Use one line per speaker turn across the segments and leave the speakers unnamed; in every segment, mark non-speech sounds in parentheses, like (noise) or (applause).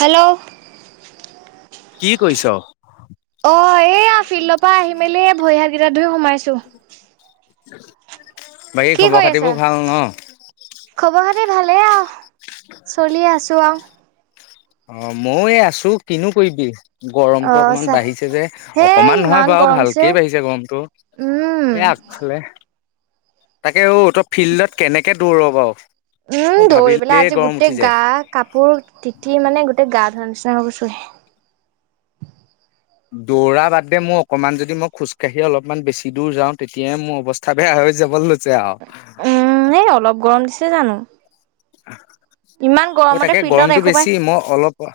Hello
কি কৰিছ?
অহ এইয়া ফিল্ডৰ পৰা আহি মেলি ভৰি হাতকেইটা ধুই সোমাইছো।
বাকী
কি
খবৰ
কৰি আছা
খাতিবোৰ ভাল ন?
খবৰ খাতি ভালেই আও চলি আছো আও
অহ মইয়ো এই আছো কিনো কৰিবি।
অ
গৰমতটো অকমান
চা
বাঢ়িছে যে
হেই
অকমান নহয়
ইমান
বাৰু
গৰম দিছে
ভালকেই বাঢ়িছে গৰমতটো।
উম
এয়া আগফালে তাকে আহ তই ফিল্ডত কেনেকে দৌৰ বাৰু
উম
মোৰ
দৌৰি
ভাবিলে
পেলাই আজি
গৰম উঠি
গোটেই গা
যায়
কাপোৰ তিতি মানে গো তাতে গা ধোৱা নিচিনা হৈ গৈছো হে
দৌৰা বাদে মোৰ অকমান যদি মই খোজকাঢ়ি অলপমান বেছি দূৰ যাওঁ তেতিয়াইে মোৰ অৱস্থা বেয়া হয়। হৈ যাব লৈছে আও
উম এই অলপ গৰম দিছে জানো। ইমান
তই
গৰমতে
অতাকে
ফিল্ডত
গৰমটো
এসোপাই
বেছি মই অলপ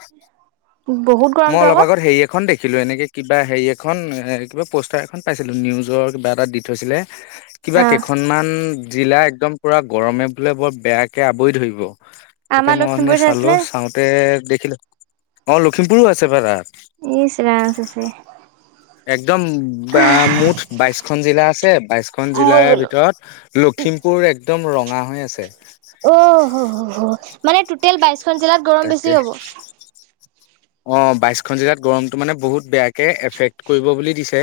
বহুত
মই
গৰমটো
অলপ
আকৌ
আগত হেৰি এখন দেখিলো এনেকে কিবা হেৰি এ এখন এ কিবা পোষ্টাৰ এখন পাইছিলো নিউজৰ কিবা এটা দি থৈছিলে। কিবা
অ
কেইখনমান জিলা একদম পোৰা গৰমে বোলে বৰ বেয়াকে আৱৰি ধৰিব। তাকে
আমাৰ
মই অথনি
লখিমপুৰ চাইছিলে নি?
চাওঁতে দেখিলো অহ লখিমপুৰো আছে পায় তাত।
ইচ ৰাম চেচে
একদম মুঠ বাইশখন জিলা আছে বাইশখন
মৰি
জিলাৰ
গলো
ভিতৰত দ লখিমপুৰ একদম ৰঙা হৈ আছে।
উ (unintelligible) মানে টুতেল কোনখন জিলাত গৰম বেছি হ'ব?
অহ বাইশখন জিলাত গৰমতটো মানে বহুত বেয়াকে এফেক্ট কৰিব বুলি দিছে।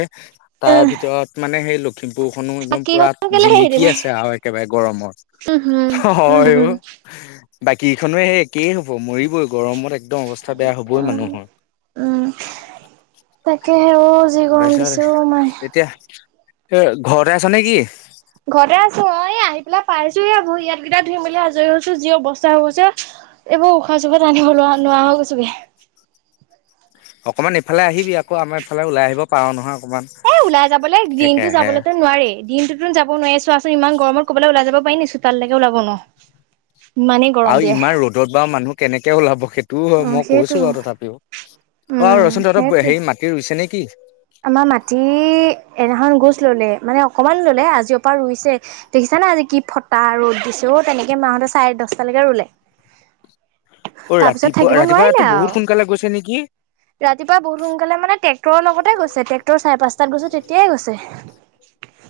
তাৰ ভিতৰত মানে সেই লখিমপুৰখনো একদম
বাকী
পুৰা
খন কেলে এৰি দিলে
জিলিকি আছে আৰু একেবাৰে গৰমত
উম উম উম
বাকীখনে সেই একেই হব মৰিবই গৰমত একদম অৱস্থা বেয়া হ'ব হ
অ'
ৱৈমানুহৰ
উম তাকেহে অ' যি গৰম
বেছাৰা
দিছে অ' মাই।
এতিয়া ঘৰতে আছ নে কি?
ঘৰতে আছো অ এ আহি পোনে পাইছো হে ভৰি হাত কিটা ধুই মেলি আজৰি হৈছো যি বস্তা হৈ গৈছে এইবোৰ উশাহ চুখা তানিবলে‌ অহ নোৱাৰা হৈ গৈছো‌ গে,
(unintelligible) অকণমান এইফালে আহিবি আকৌ আমাৰ ইফালে ওলাই আহিব পাৰো নহয় অকণমান
এ ওলাই যাবলৈ দিনটো যাবলেতো নোৱাৰি দিনটোত যাব ফোন মাৰি আছো আছো ইমান গৰমত কৰবালৈ ওলাই যাব পাৰি নেকি চোতালৈকে ওলাব নোৱাৰ ।
আৰু ইমান ৰ'দত বা মানুহ কেনেকে ওলাব হেত দূৰ হয়
অ'
মই
সেইটো
কৈছো আৰু তথাপিও অহ
উম
ৰ চোন তহঁতৰ
সেইটোৱে।
হেৰি মাটি ৰুইছে নেকি?
আমাৰ মাটি এইনাখন গৈ মানে মানে অকমান ললে আজি অহ পৰা ৰুইছে দেখিছা, সেইকাৰণে আজি কি ফটা ৰ'দ দিছে অ তেনেকে মাহঁতে চাৰে দহটালৈকে ৰুলে।
অহ
তাৰ পিছত থাকিব
ৰাতিপুৱা
নোৱাৰিলে
ৰাতিপুৱাতটো
আৰু
বহুত সোনকালে গৈছে নেকি?
ৰাতিপুৱা বহুত সোনকালে মানে ট্ৰেক্টৰ লগতে গৈছে ট্ৰেক্টৰ চাৰে পাঁচটাত গৈছে তেতিয়াই গৈছে ।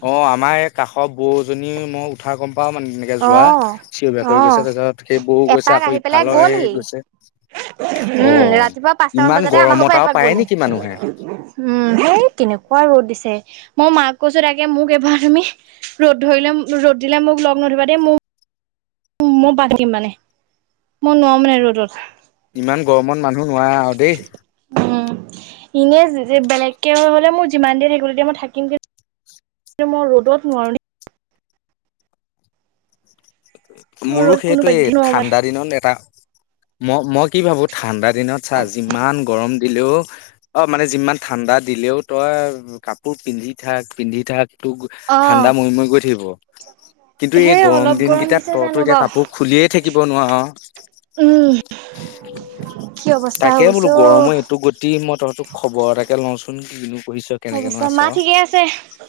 অহ আমাৰ এই কাষৰ বৌজনী মই উঠা গম পাওঁ মানে তেনেকে
অ
যোৱা চিঞৰি
অ
বাখৰি গৈছে তাৰপিছত সেই বৌ গৈছে
এপাক
আকৌ
আহি পেলাই
ইফালে
গ'লহি
গৈছে অ।
উম ৰাতিপুৱা পাঁচটামান
ইমান
বজাতে আমাৰ ঘৰৰ
গৰমত
পৰা
আৰু
এপাক
পায়
গ'লে
নেকি মানুহে?
উম সেই এনেকুৱা ৰ'দ দিছে মই মাক কৈছো তাকে মোক এবাৰ তুমি ৰ'দ ধৰিলে ৰ'দ দিলে মোক লগ নধৰিবা দেই মোক মই পাতিম মানে মই নোৱাৰো মানে ৰ'দত
নোৱাৰা আৰু দেই
উম। এনেই যে বেলেগকে হলে মোৰ যিমান দেৰি থাকিবলৈ দিয়ে মই থাকিম। মই ৰ'দত নোৱাৰো দেই। মোৰ
মোৰো
ৰ'দ কোনো
সেইতোৱেই‌ এই
পধ্যে নোৱাৰো মই।
ঠাণ্ডা দিনত এটা মই মই কি ভাবোঁ ঠাণ্ডা দিনত চা যিমান গৰম দিলেও অ মানে যিমান ঠাণ্ডা দিলেও তই কাপোৰ পিন্ধি থাক পিন্ধি থাক ঠাণ্ডা মৰি মৰি গৈ থাকিব কিন্তু এই
হে
গৰম
অলপ
দিনকেইটাত
দিছে
তৰতো
জানো
এতিয়া
বাৰু।
কাপোৰ খুলিয়েই থাকিব নোৱাৰ
উম কি অৱস্থা হৈ
তাকে বোলো
গৈছে অ
গৰমৰ এইটো গতি মই তহঁতক খবৰ তাকে লওঁচোন কি কিনো কঢ়িছ কেনেকেনো
অৱস্থা
আছে
মা ঠিকে আছে?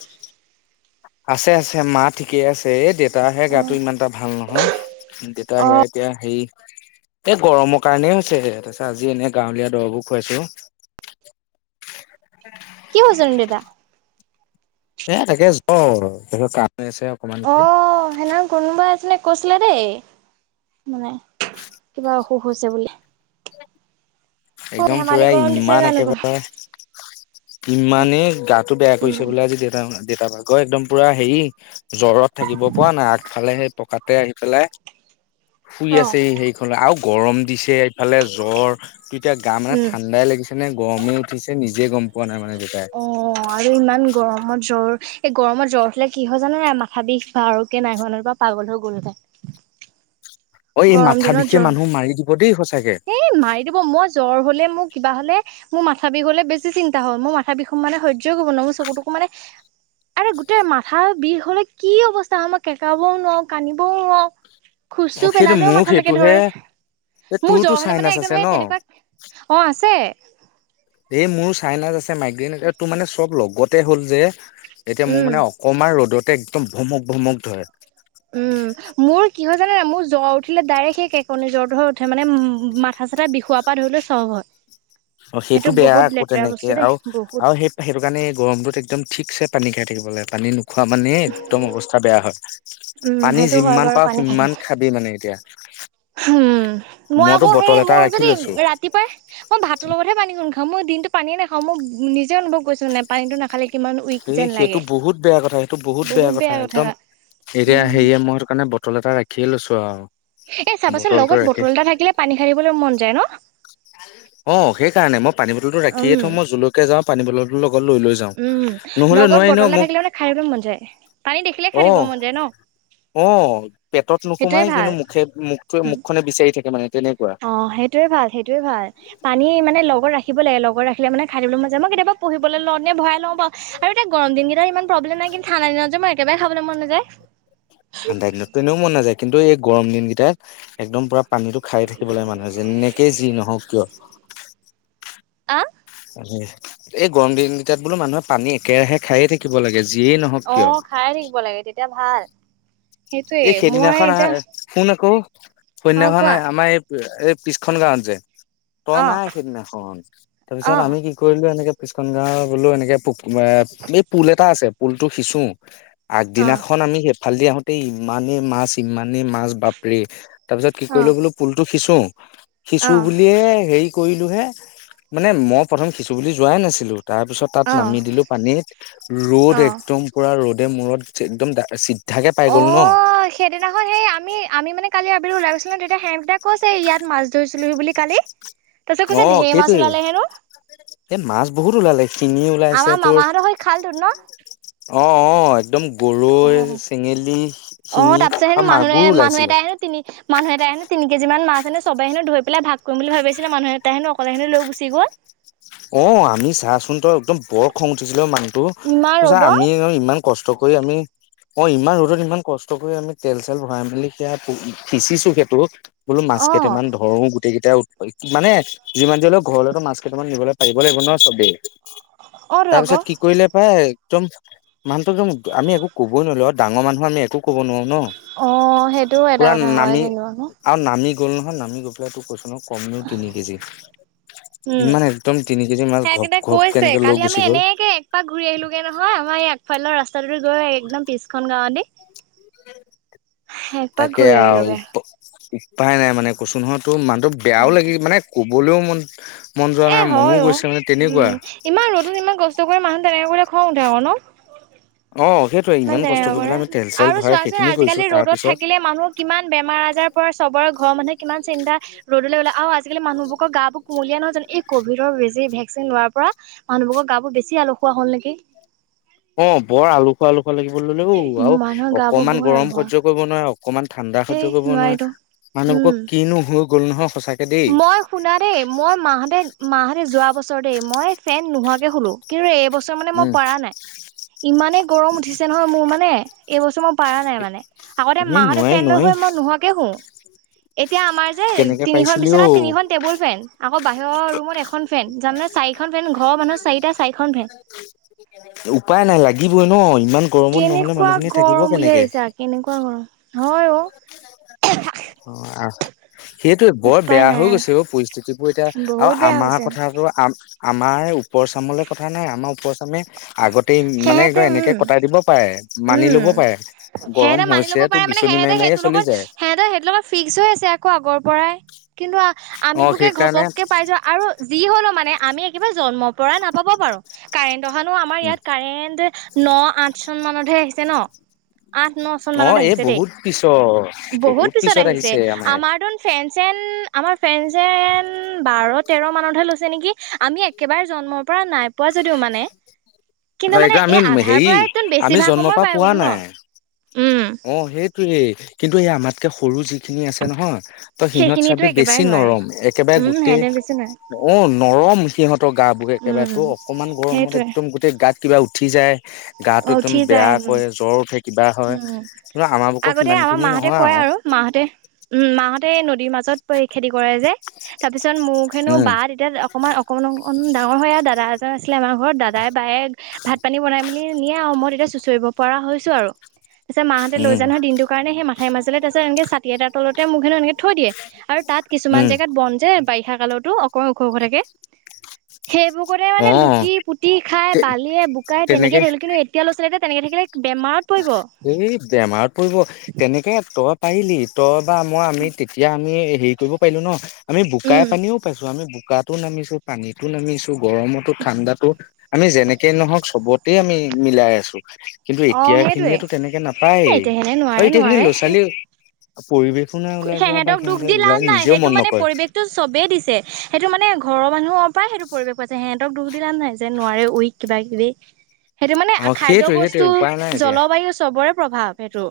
(inaudible) আছে আছে মা ঠিকে আছে এ দেউতাহে
অ
গাতটো ইমান এটা ভাল নহয় হা দেউতা হেৰা
অ',
এতিয়া হেই এই গৰমৰ কাৰণেই হৈছে তাৰপিছত আজি এনে গাঁৱলীয়া দৰবোৰ খুৱাইছো (inaudible)
কি হৈছে নো দেউতা?
এ তাকে জৰ কাহ হৈ আছে
অ
অকমানকে ।
সেইদিনা কোনোবা এজনে কৈছিলে দেই মানে কিবা অসুখ হৈছে বুলি অ
একদম
ধেমালি
পুৰা
গৰম দিছে
ইমান
জানো বাৰু।
একেবাৰে ইমানেই গাটো বেয়া কৰিছে বোলে আজি দেতা দেউতা ভাগৰ একদম পুৰা হেৰি জ্বৰত থাকিব পৰা নাই আগফালে সেই পকাত তাতে আহিফালে শুই
অ',
আছে সেইখনত আৰু গৰম দিছে এইফালে জ্বৰ ত এতিয়া গা মানে
উম।
ঠাণ্ডাই লাগিছে নে গৰমে উঠিছে নিজে গম পোৱা নাই মানে দেউতাই
অ আৰু ইমান গৰমত জ্বৰ আৰু এই গৰমত জ্বৰ উঠিলে কি হয় জানে নাই মাথা বিষ বা আৰু কে নাই হোৱা নহলে‌ পাগল হৈ গলো‍ হেতেন
(inaudible) অ এই
গৰম
মাথা
দিনত
বিষে মানুহ মাৰি দিব দেই সঁচাকে
জোৰ এই মাৰি দিব মজ জ্বৰ হ'লে মোক কিব হলে মোৰ মাথা বিষ হলে বেছি চিন্তা হল মোৰ মাথা বিষ সম মানে সহ্য় কৰিব ন মোৰ চকুতো মানে আৰে গোটেই মাথাৰ বিষ হলে কি অৱস্থা হয় মই কেকাবও নোৱাও কানিবও নোৱাও
অ সেইটো মোক সেইটোহে এই
মোৰ
তোৰতো
জ্বৰ হ'লে মানে
চাইনাচ
একদম
আছে ন
সেই তেনেকুৱা অ' আছে
এই মোৰ চাইনাচ্ আছে মাইগ্ৰেইন তোৰ মানে চব লগতে হ'ল যে এতিয়া মোৰ
উম
মানে অকমান ৰ'দত একদম ভ্ৰমক ভমক ধৰে
উম মোৰ কি হয় জানে মোৰ জ্বৰ উিলে ডাইৰেক্ট সেই কেকনি জ্বৰটো হৈ উঠে মানে মাথা চাতা বিষুখোৱা ধৰিলেও চব হয়
অ সেইটো বেয়া
বহুত
আকৌ
লেতেৰা
তেনেকে
বস্তু দেই
আৰু
বহুত
আৰু সেই সেইটো কাৰণে গৰমটোত একদম ঠিকছে পানী খাই থাক লাগে পানী খোৱা মানে একদম অৱস্থা বেয়া হয়
উম
পানী
সেইটো হয়
যিমান
বাৰু
পাওঁ
পানী খাই
সিমান খাবি মানে এতিয়া
উম মই
মইতো
আকৌ সেই
বটল এটা
মোৰ
ৰাখি
যদি
লৈছো
ৰাতিপুৱাই মই ভাতৰ লগতহে পানী কন খাওঁ হ মই দিনটো পানীয়েে নাখা মই নিজে অনুভৱ কৰিছো নে পানীটো নাখালে কিমান উইক
এ
যেন
সেইটো
লাগে
বহুত বেয়া কথা সেইটো বহুত বেয়া কথা একদম এতিয়া
উম
সেয়ে মই কাৰণে বটল এটা ৰাখিয়ে লৈছো আউ
এ চাবাচোন লগত বটল এটা থাকিলে পানী খাৰিবলৈ মন যায় ন
অ সেই কাৰণে মই পানী বটল টো ৰাখিয়ে
উম
থওঁ মই জোলৈকে যাওঁ পানী বটল
উম লগত
ন
বটলটা
মোক
থাকিলে মানে খাইিবলৈ মন যায় পানী দেখিলে খাই
অ
দিব মন যায় ন
অ পেটত
সেইটোৱে
নোসোমাই
ভাল
কিন্তু মুখে মুখে মুখনে বিচাৰি থাকে মানে তেনে
অ সেইটোয়ে ভাল সেইটোয়ে ভাল পানী মানে লগত ৰাখিব লাগে লগত ৰাখিলে মানে খাই থাকিবলৈ মন যাই মই কেতিয়াবা পঢ়িবলৈ লওঁতে ভৰাই লওঁ বও আৰু এতিয়াৰ দিনকেইটা ইমান প্ৰব্লেম নাইন্ত ঠাণ্ডা দিনত যে মই কেবাৰে খাবলৈ মন নাযায়
ঠাণ্ডা দিনতো এনেও মন নাযায় কিন্তু এই গৰম দিন কেইটাত একদম পুৰা পানীতো খাই থাকিব লাগে মানুহে যেনেকে যি নহওক কিয়
আহ
এই গৰম দিনকেইটাত বোলো মানুহে পানী একেৰাহে খাইয়ে থাকিব লাগে যিয়েই নহওক
অ
কিয়
খাই থাকিব লাগে তেতিয়া ভাল সেইটোয়ে
এই
মই
সেইদিনাখন আহ
এতিয়া
শুন আকৌ
অ'
সৌদিনাখন
কোৱা
আমাৰ এই এই পিছখন গাঁৱত যে তই
অ'
নাই সিদিনাখন তাৰপিছত
অ'
আমি কি কৰিলো এনেকে পিচন গাঁৱে গলো এনেকে পো এই পুল এটা আছে পুলতো সিঁচো
অ'
আগদিনাখন আমি সেইফালেদি আহোতে এই ইমানেই মাছ ইমানেই মাছ বাপৰে তাৰ পিছত কি
অ'
কৰিলো বোলো পুলটো সিচো সিচু
অ'
বুলিয়ে হেৰি কৰিলো হে মানে মই প্ৰথম সিচু বুলি যোৱাই নাছিলো তাৰপিছত তাত
অ'
নামি দিলো পানীত ৰ'দ
অ'
একদম পুৰা ৰ'দ মূৰত একদম চিদ্ধা
অ সেইদিনাখন সেই আমি আমি মানে কালি আবেলি ওলাই গৈছিল তেতিয়া হেম দাদাই কৈছে ইয়াত মাছ ধৰিছিলো হি বুলি কালি তাৰপিছত
অ
কৈছে ঢেৰ মাছ
সেইটোৱে
ওলালে হেনো
এ মাছ বহুত ওলালে শিঙি ওলাইছে
আমাৰ
তোৰ
মামাহঁতৰ সেই খালটোত ন
অ অ একদম গৰৈ
অ'।
চেঙেলী
অ
শিঙি
তাৰ পিছতে
আৰু
মানুহে
মাগুৰ
মানুহ
ওলাইছিলে
এটাই তিনি মানুহ এটাই তিনি কেজি মান মাছ হেনো চবে হেনো ধৰি পেলাই ভাগ কৰিম বুলি ভাবি আছিলে মানুহ এটাই হেনো অকলে হেনো লৈ গুচি গল
অ আমি চাচোন তই একদম বৰ খং উঠিছিল মানুহটো
ইমান
তোৰ চা
ৰ'দত।
আমি ইমান কষ্ট থকৈ আমি অ ইমান ৰ'দত ইমান কষ্ট কৰি আমি তেল চেল ভৰাই মেলি সেয়া সিঁচিছো সেইটো বোলো মাছে
অ',
কেইটামান ধৰো গোটেই কেইটা মানে যিমান যি হলেও ঘৰলেতো মাছ কেইমান নিবলে পাৰিব লাগিব ন চবেই
অ', তো আকৌ।
তাৰপিছত কি কৰিলে পাই একদম মানুহটো একদম আমি একো কবই নোৱাৰিলোঁ আৰু ডাঙৰ মানুহ আমি একো কব নোৱাৰো ন
অ', সেইটোও এটা
পুৰা
কথা হয়
নামি
কিন্তু আকৌ।
আৰু নামি গ'ল নহয় নামি গৈ পেলাই তোক কৈছ ন কম হলেও তিনি কেজি ইমান। তিনি কেজি মাছ ঘপ
হেগিতা
ঘপ
কৈছে
কেনেকে লৈ
কালি আমি
গুচি গ'ল
এনেকে একপাক ঘূৰি আহিলোগে নহয় আমাৰ ইয়াত। ফাল লৰ ৰাস্তাটো গৈ একদম পিছখন গাওঁ দি।
তাকে
ঘূৰি
আও
আহিলোগে।
প দি উপাই নাই মানে কৈছো নহয় তোৰ মানুহটো বেয়াও লাগি মানে ক'বলৈও মন। মন যোৱা
এ
নাই মনো
হয় অ
গৈছে মানে তেনেকুৱা
উম ইমান ৰ'দ ইমান কষ্ট কৰে মানুহ। তেনেকে কৰিলে খং ওঠে আকৌ ন।
অ সেইটোৱে
ইমান
কষ্ট
তেনেকা
কৰি
কৰে
পেলাই আমি তেল চেল
আৰু
ভৰাই
চোৱাচোন
সেইখিনি কৰিছো
আজিকালি
তাৰ
ৰ'দত
পিছত
থাকিলে মানুহ কিমান বেমাৰ আজাৰৰ পৰা চব। ঘৰ মানুহে কিমান চিন্তা ৰদলৈ ওলা আ আজিকালি মানুহবোৰক গা বোৰ কুমলীয়া নহয় জানো। এই কভিডৰ বেজী ভেকচিন লোৱাৰ পৰা মানুহবোৰৰ গা বোৰ বেছি আলহুৱা হ'ল নিকি।
অ বৰ আলসুৱা আলসু কেনেকুৱা লাগিব ললে ঔ
উম
আৰু
মানুহৰ গাবোৰ
অকমান
বহুত
গৰম
আলসুৱা
সহ্য কৰিব নোৱাৰে অকমান ঠাণ্ডা
সেই
সহ্য কৰিব
নোৱাৰিতো
নোৱাৰে। মানুহ বোক
উম
কিনো হল
মই শুনা দেই মই মা হতে মা হঁতে যোৱা বছ- ছৰ দেই মই ফেন নোহোৱাকে শুলো কিন্তু এইবছৰ মানে মই
উম
পাৰা নাই। ইমানেই গৰম উঠিছে নহয় মোৰ মানে এই বছৰ মই পাৰা নাই মানে আগতে
এই
মা হতে
নোৱাৰি
ফেন লৈ
নোৱাৰি
শুৱে। মই নোহোৱাকে শু এতিয়া আমাৰ যে
কেনেকে
তিনিখন
পাইছিলি
বিছ
অ
তিনিখন টেবুল ফেন আকৌ বাহিৰৰ ৰুমত এখন ফেন জানে চাৰিখন ফেন ঘৰৰ মানুহৰ চাৰিটা চাৰিখন। বে
উপায় নাই লাগিবই ন ইমান গৰমত নহলে
কেনেকুৱা
মানুহখিনি থাকিব
গৰম বুলি
কেনেকে
ভাবিছা কেনেকুৱা গৰম হয় অ
অ আহ সেইটো বৰ
উপায়
বেয়া
নাই
হৈ গৈছে
আৰু
অ পৰিস্থিতিবোৰ এতিয়া আৰু
বহুত বেয়া
আমাৰ
হৈছে
কথাটো আম আমাৰ ওপৰ চামলৈ কথা নাই আমাৰ ওপৰ চামে আগতেই মানে একদ
সেহেঁতে উম
এনেকে কটাই দিব পাৰে। মানি
উম
লব পাৰে গৰম
সেহেঁতে মানি ল'ব
হৈছে তো
পাৰে মানে
বিচনী
সেহেঁতে
মাৰি মাৰি
সেইটো
য়ে চলি
লগত
যায়।
সেহেঁতে সেইটো লগত ফিক্স হৈ আছে আকৌ আগৰ পৰা কিন্তু
অ
আমিবোকে
সেইকাৰণে
ঘপককে পাই যোৱা আৰু যি হলো মানে। আমি একেবাৰে জন্মৰ পৰা নাপাব পাৰো কাৰেণ্ট অহানো আমাৰ ইয়াত কাৰেণ্ট। ন আঠ চন মানতহে আহিছে ন। আঠ ন চন
অ
মানত
এই
আহিছে দেই।
বহুত পিছত
বহুত পিছত আহিছে আমাৰ দোন ফেন ফেন আমাৰ ফ্ৰেণ্ড যেন বাৰ তেৰ মানতহে লৈছে নেকি আমি একেবাৰে জন্ম। নাই পোৱা যদিও মানে কিন্তু মানে এই আধাৰ পৰাইত বেছি ভাগ
প পোৱা নাই। অ সেইটোয়েই কিন্তু এই আমাত কে সৰু যি। খিনি আছে নহয় ত সিহঁত
সেইখিনিতো
চাবি
একেবাৰে
বেছি
নোৱাৰে
নৰম একেবাৰে
উম
গোটেই
সিহঁতে বেছি নোৱাৰে
অ নৰম সিহঁতৰ গা বোৰে একেবাৰে ত
উম
অকমান গৰমত
সেইটোৱে
একদম গোটেই গাত কিবা উঠি যায় গাটো একদম
উঠি
বেয়া
যায় উম
কয় জ্বৰ উঠে কিবা হয়।
উম
আমাৰ বুকৰ
আগতে
সিমান
আমাৰ
খিনি
মাহতে
নহয়
কয় আৰু মাহতে উম মাহতে নদীৰ মাজত পই খেতি কৰে য়ে। তাৰপিছত মোৰ হেনো
উম
বা তেতিয়া অকণমান অকমান অকমান ডাঙৰ হয় আৰু দাদা এজন আছিলে আমাৰ ঘৰত দাদাই বায়ে। ভাত পানী বনাইম বুলি নিয়ে আৰু মই তেতিয়া ছুঁচৰিব পৰা হৈছো আৰু। পিছে মাহতে লৈ
উম
নহয় দিনটো কাৰণে সেই মাঠাই মাজলৈ তাৰাছত এনেকে ছাটি তলতে মোক হেনো এনেক থৈয়ে আৰু তাত কিছুমান
উম
জেগাত বন যে বাৰিষা কালতো অ ক ওখ খ থাকে। সেইবোৰ কৰোতে
অ
মানে লুটি পুতি খাই বালিয়ে বোকাই তেনেকে থাকিলো কিন্তু এতিয়া লৰা ছোৱালীয়ে। তেনেকে থাকিলে বেমাৰ
এই বেমাৰত পৰিব তেনেকে তই পাৰিলি তই বা মই আমি তেতিয়া আমি হেৰি কৰিব পাৰিলো ন আমি বোকাই
উম
পানীও পাইছো আমি। বোকাতো নামিছো পানীতো নামিছো গৰমতো ঠাণ্ডাতো আমি যেনেকে নহওক চবতে আমি মিলাই আছো কিন্তু
অ
এতিয়া
সেইটোৱে
খিনিয়েতো তেনেকে নাপায়েই,
এ এতিয়া সেনে
আৰু
নোৱাৰে
এতিয়া খিনি ল'ৰা ছোৱালী পৰিৱেশ
সেহঁতক দুখ দি লাভ নাই, সেইটো
মন
মানে
নকৰে
পৰিৱেশতটো চবেই দিছে। সেইটো মানে ঘৰৰ মানুহৰ পৰা সেইটো পৰিৱেশ পাইছে। সেহঁতক দুখ দি লাভ নই যে নোৱাৰে উইক কিব কিবি। সেইটো মানে
অ
খাদ্য
সেইটোৱে সেইটোৱে
বস্তু
উপায় নাই এতিয়া
জলবায়ু চবৰে প্ৰভাৱ সেইটো।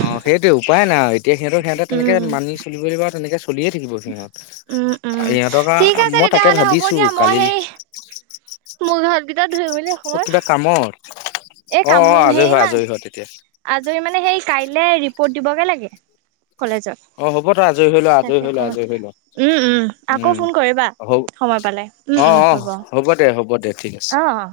অ সেইটোয়ে উপায় নাই আও, এতিয়া সিহঁতক সিহঁতে তেনেকে
উম
মানি চলিব লিব আও তেনেকে চলিয়ে থাকিব সিহঁত,
উম উম
ইহঁতক আও
ঠিক আছে
মই তাকে
তেতিয়াহ'লে হ'ব
ভাবিছো
দিয়া মই
কালিল
সেই মোৰ ঘৰ দি
অ কিবা কামৰ? অ
এই কাম
অ আজৰি
হেৰি
হয়
ইমান
আজৰি হয় তেতিয়া।
আজৰি মানে সেই কাইলে ৰিপৰ্ট দিবগে লাগে। কলেজত,
অ হ'ব তই আজৰি হৈ লোৱা আজৰি
তাকে
হৈ লোৱা আজৰি হৈ লোৱা
ককমতে উম উম আকৌ ফোন কৰিবা।
হ
সময় পালে উম
অ
উম
অ
হ'ব,
দে হ'ব দে ঠিক আছে
অ অ।